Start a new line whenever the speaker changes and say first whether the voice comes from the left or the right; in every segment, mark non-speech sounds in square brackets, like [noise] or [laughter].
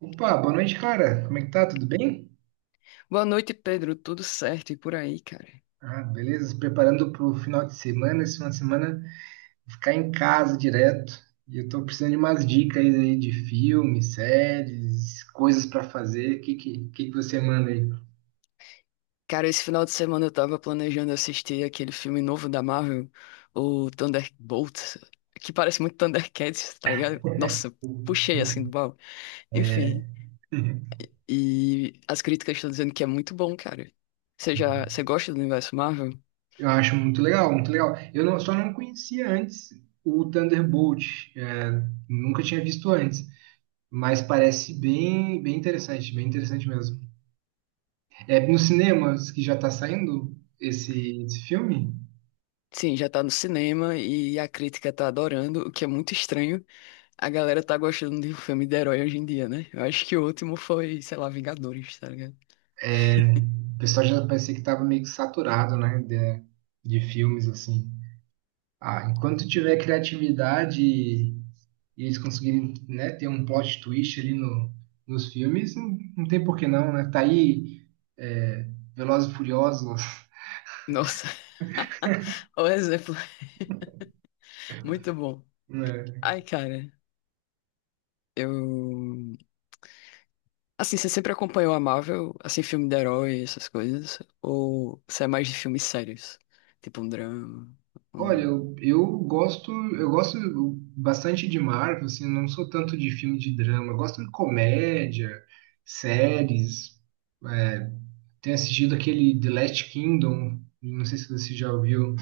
right: Opa, boa noite, cara. Como é que tá? Tudo bem?
left: Boa noite, Pedro. Tudo certo e por aí, cara?
right: Ah, beleza. Se preparando pro final de semana. Esse final de semana ficar em casa direto. E eu tô precisando de umas dicas aí de filmes, séries, coisas pra fazer. O que você manda aí?
left: Cara, esse final de semana eu tava planejando assistir aquele filme novo da Marvel, o Thunderbolts, que parece muito Thundercats, tá ligado? Nossa, puxei assim do baú. Enfim,
right: [laughs]
left: e as críticas estão dizendo que é muito bom, cara. Você gosta do universo Marvel?
right: Eu acho muito legal, muito legal. Eu não- Só não conhecia antes o Thunderbolt. Nunca tinha visto antes. Mas parece bem, bem interessante mesmo. É nos cinemas que já tá saindo esse filme?
left: Sim, já tá no cinema e a crítica tá adorando, o que é muito estranho. A galera tá gostando de um filme de herói hoje em dia, né? Eu acho que o último foi, sei lá, Vingadores, tá ligado?
right: O pessoal já parecia que estava meio que saturado, né? De filmes, assim. Ah, enquanto tiver criatividade e eles conseguirem, né, ter um plot twist ali no, nos filmes, não tem por que não, né? Tá aí é, Velozes e Furiosos,
left: Nossa, o exemplo. [laughs] Muito bom.
right: [laughs] né?
left: Ai, cara, eu. Assim, você sempre acompanhou a Marvel, assim, filme de herói, essas coisas? Ou você é mais de filmes sérios? Tipo um drama?
right: Olha,
left: um-
right: eu gosto bastante de Marvel, assim, não sou tanto de filme de drama, eu gosto de comédia, séries, é, tenho assistido aquele The Last Kingdom, não sei se você já ouviu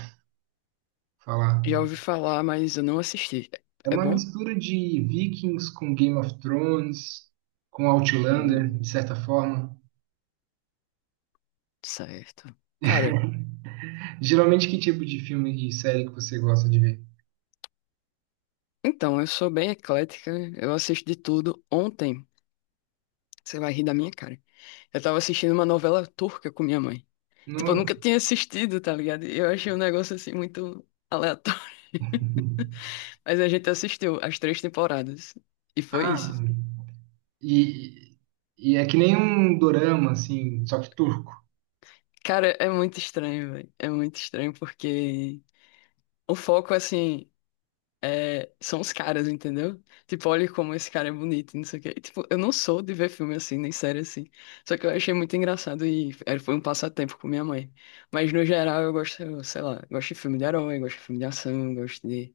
right: falar.
left: Já ouvi falar, mas eu não assisti.
right: É
left: É é
right: uma
left: bom?
right: mistura de Vikings com Game of Thrones, com Outlander,
left: Hum,
right: de certa forma.
left: certo. Cara,
right: Geralmente, que tipo de filme e série que você gosta de ver?
left: então, eu sou bem eclética, eu assisto de tudo. Ontem, você vai rir da minha cara. Eu tava assistindo uma novela turca com minha mãe. Tipo, eu nunca
right: Nossa.
left: tinha assistido, tá ligado? E eu achei um negócio assim muito aleatório.
right: [laughs]
left: [laughs] Mas a gente assistiu as três temporadas. E foi isso.
right: Ah, e, e é que nem um dorama, assim, só que turco.
left: Cara, é muito estranho, velho. É muito estranho porque o foco, assim, é... são os caras, entendeu? Tipo, olha como esse cara é bonito, não sei o quê. E, tipo, eu não sou de ver filme assim, nem série assim. Só que eu achei muito engraçado e foi um passatempo com minha mãe. Mas no geral eu gosto, sei lá, gosto de filme de herói, gosto de filme de ação, gosto de.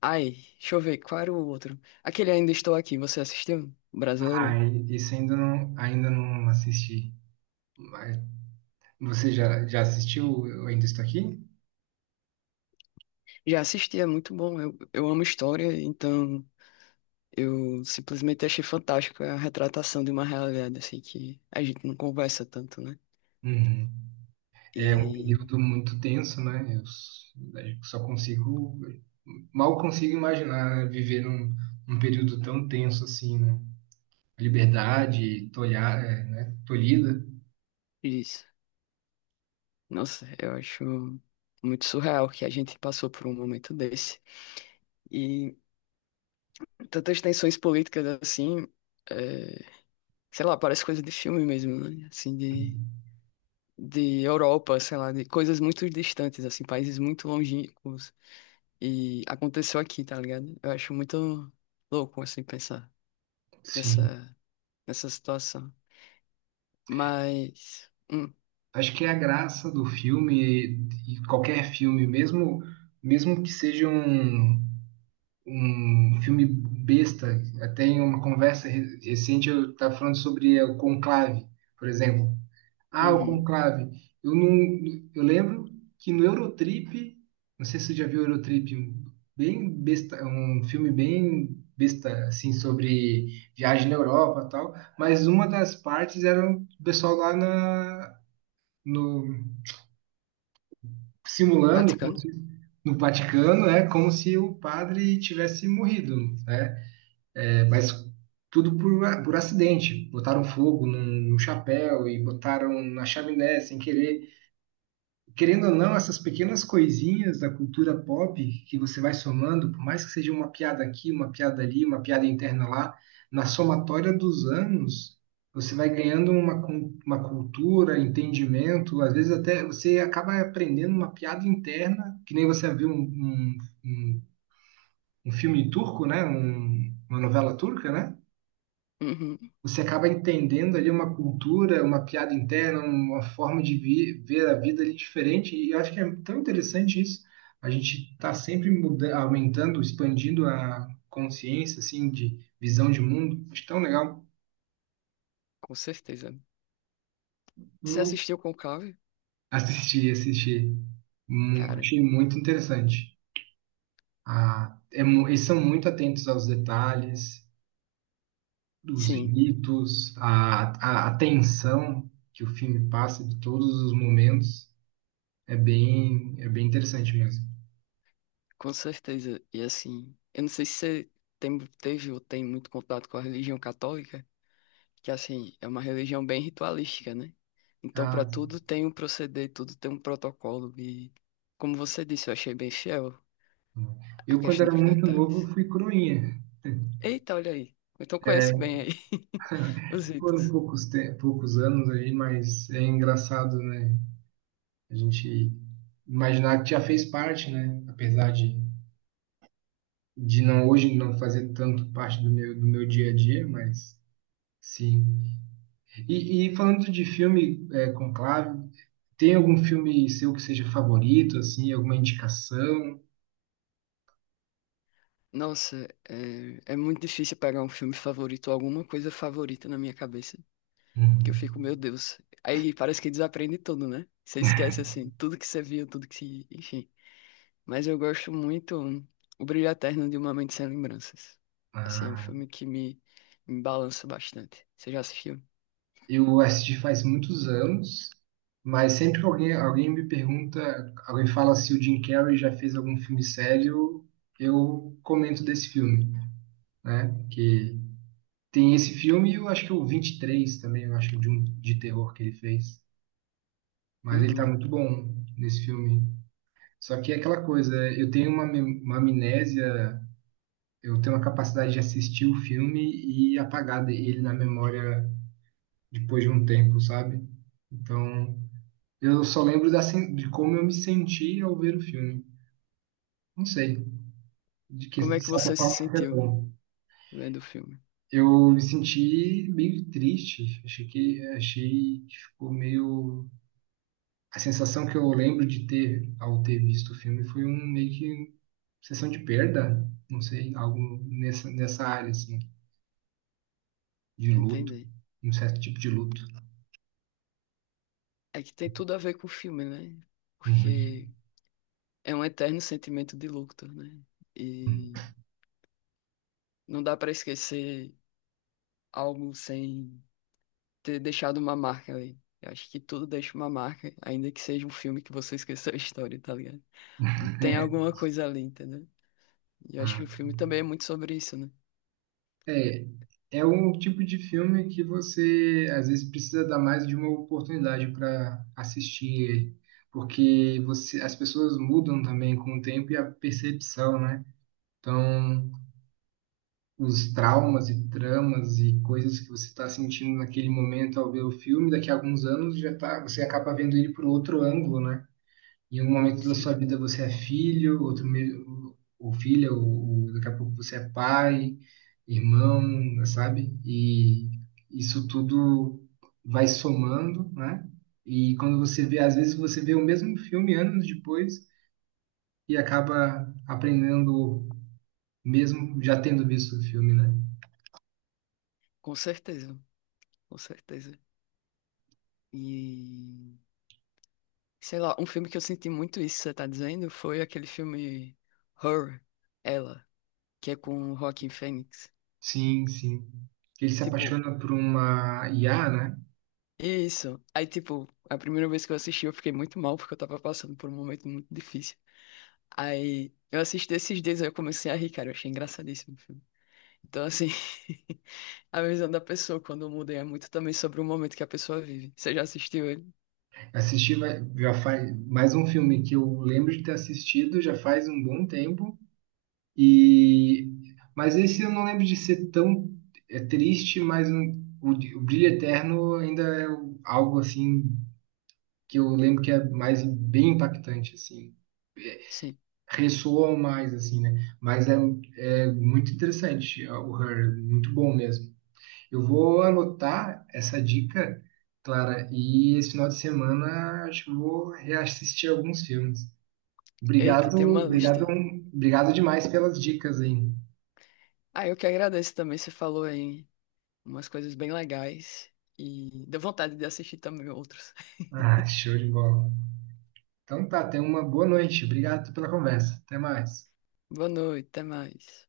left: Ai, deixa eu ver, qual era o outro? Aquele Ainda Estou Aqui, você assistiu?
right: Ah,
left: Brasileiro?
right: esse ainda não assisti. Mas você já assistiu Eu Ainda Estou Aqui?
left: Já assisti, é muito bom. Eu amo história, então eu simplesmente achei fantástico a retratação de uma realidade, assim, que a gente não conversa tanto, né?
right: Uhum.
left: E
right: É um
left: aí,
right: período muito tenso, né? Eu só mal consigo imaginar, né, viver num período tão tenso assim, né? Liberdade tolha, é, né? Tolhida.
left: isso. Nossa, eu acho muito surreal que a gente passou por um momento desse. E tantas tensões políticas, assim, é, sei lá, parece coisa de filme mesmo, né? Assim, de Europa, sei lá, de coisas muito distantes, assim, países muito longínquos. E aconteceu aqui, tá ligado? Eu acho muito louco, assim, pensar
right: Sim.
left: nessa, nessa situação. Mas.
right: Acho que é a graça do filme, e qualquer filme, mesmo, mesmo que seja um filme besta, até em uma conversa recente eu estava falando sobre o Conclave, por exemplo. Ah, o
left: Uhum.
right: Conclave. Eu não, eu lembro que no Eurotrip, não sei se você já viu o Eurotrip, um bem besta, um filme bem besta assim sobre viagem na Europa, e tal, mas uma das partes era o pessoal lá na no simulando como
left: Vaticano?
right: se, no Vaticano, é como se o padre tivesse morrido, né? É, mas tudo por acidente. Botaram fogo num chapéu e botaram na chaminé sem querer. Querendo ou não, essas pequenas coisinhas da cultura pop que você vai somando, por mais que seja uma piada aqui, uma piada ali, uma piada interna lá, na somatória dos anos, você vai ganhando uma cultura, entendimento, às vezes até você acaba aprendendo uma piada interna, que nem você viu um, um filme turco, né? Uma novela turca, né?
left: Uhum,
right: Você acaba entendendo ali uma cultura, uma piada interna, uma forma de ver a vida ali diferente. E eu acho que é tão interessante isso. A gente está sempre aumentando, expandindo a consciência, assim, de visão de mundo. Acho tão legal.
left: com certeza. Você
right: Eu
left: assistiu Conclave?
right: assisti, assisti.
left: Cara,
right: Achei muito interessante. Ah, eles são muito atentos aos detalhes, dos
left: sim,
right: ritos, à tensão que o filme passa de todos os momentos. É bem interessante mesmo.
left: com certeza. E assim, eu não sei se você tem, teve ou tem muito contato com a religião católica. Que assim, é uma religião bem ritualística, né? Então, para
right: Ah,
left: tudo tem um proceder, tudo tem um protocolo. E, como você disse, eu achei bem fiel a
right: eu quando
left: questão
right: era
left: dos
right: muito novo eu
left: detalhes.
right: fui coroinha.
left: Eita, olha aí. Então, conheço bem aí [laughs] os
right: [laughs] Foram
left: ritos.
right: poucos anos aí, mas é engraçado, né? A gente imaginar que já fez parte, né? Apesar de não hoje não fazer tanto parte do meu dia a dia, mas sim. E falando de filme Conclave, tem algum filme seu que seja favorito, assim, alguma indicação?
left: Nossa, é, é muito difícil pegar um filme favorito ou alguma coisa favorita na minha cabeça, que eu
right: Hum.
left: fico, meu Deus. Aí parece que desaprende tudo, né? Você esquece, assim, tudo que você viu, tudo que, enfim. Mas eu gosto muito O Brilho Eterno de Uma Mente Sem Lembranças. Assim, é um
right: Ah.
left: filme que me balança bastante. Você já assistiu?
right: Eu assisti faz muitos anos, mas sempre que alguém me pergunta, alguém fala se o Jim Carrey já fez algum filme sério, eu comento desse filme, né? Que tem esse filme e eu acho que o 23 também, eu acho de um de terror que ele fez, mas ele tá
left: Uhum.
right: muito bom nesse filme. Só que é aquela coisa, eu tenho uma amnésia, eu tenho uma capacidade de assistir o filme e apagar ele na memória depois de um tempo, sabe? Então, eu só lembro de como eu me senti ao ver o filme. Não sei, de que
left: Como
right: de
left: é que
right: certa
left: você se
right: forma foi
left: sentiu
right: bom.
left: vendo o filme?
right: Eu me senti meio triste. Achei que ficou meio. A sensação que eu lembro de ter ao ter visto o filme foi um meio que sensação de perda, não sei, algo nessa área assim, de luto,
left: Entendi.
right: um certo tipo de luto.
left: É que tem tudo a ver com o filme, né?
right: E-
left: Porque é um eterno sentimento de luto, né? E não dá pra esquecer algo sem ter deixado uma marca ali. Eu acho que tudo deixa uma marca, ainda que seja um filme que você esqueceu a história, tá ligado? Tem alguma
right: [laughs]
left: coisa ali, entendeu? E eu acho que o
right: Ah,
left: filme também é muito sobre isso, né?
right: é, é um tipo de filme que você às vezes precisa dar mais de uma oportunidade para assistir ele, porque você, as pessoas mudam também com o tempo e a percepção, né? Então, os traumas e tramas e coisas que você está sentindo naquele momento ao ver o filme, daqui a alguns anos já tá, você acaba vendo ele por outro ângulo, né? Em um momento da sua
left: Sim,
right: vida você é filho, ou filha, ou daqui a pouco você é pai, irmão, sabe? E isso tudo vai somando, né? E quando você vê, às vezes você vê o mesmo filme anos depois e acaba aprendendo mesmo já tendo visto o filme, né?
left: com certeza, com certeza. E sei lá, um filme que eu senti muito isso, que você tá dizendo, foi aquele filme Her, Ela, que é com o Joaquin Phoenix.
right: Sim, sim. Ele se
left: Tipo,
right: apaixona por uma IA, né?
left: isso. Aí, tipo, a primeira vez que eu assisti, eu fiquei muito mal porque eu tava passando por um momento muito difícil. Aí eu assisti esses dias, aí eu comecei a rir, cara, eu achei engraçadíssimo o filme. Então, assim, [laughs] a visão da pessoa quando muda é muito também sobre o momento que a pessoa vive. Você já assistiu ele?
right: Assisti já faz mais um filme que eu lembro de ter assistido já faz um bom tempo. E, mas esse eu não lembro de ser tão triste, mas o Brilho Eterno ainda é o- algo assim que eu lembro que é mais bem impactante assim.
left: Sim.
right: Ressoa mais assim, né? Mas é muito interessante ó, o Her, muito bom mesmo. Eu vou anotar essa dica, Clara, e esse final de semana acho que eu vou reassistir alguns filmes.
left: Eita,
right: Obrigado,
left: tem uma lista
right: obrigado,
left: aí.
right: obrigado demais pelas dicas aí.
left: Ah, eu que agradeço também. Você falou aí umas coisas bem legais e deu vontade de assistir também outros.
right: Ah,
left: [laughs]
right: show de bola. Então tá, tenha uma boa noite. Obrigado pela conversa. Até mais.
left: Boa noite, até mais.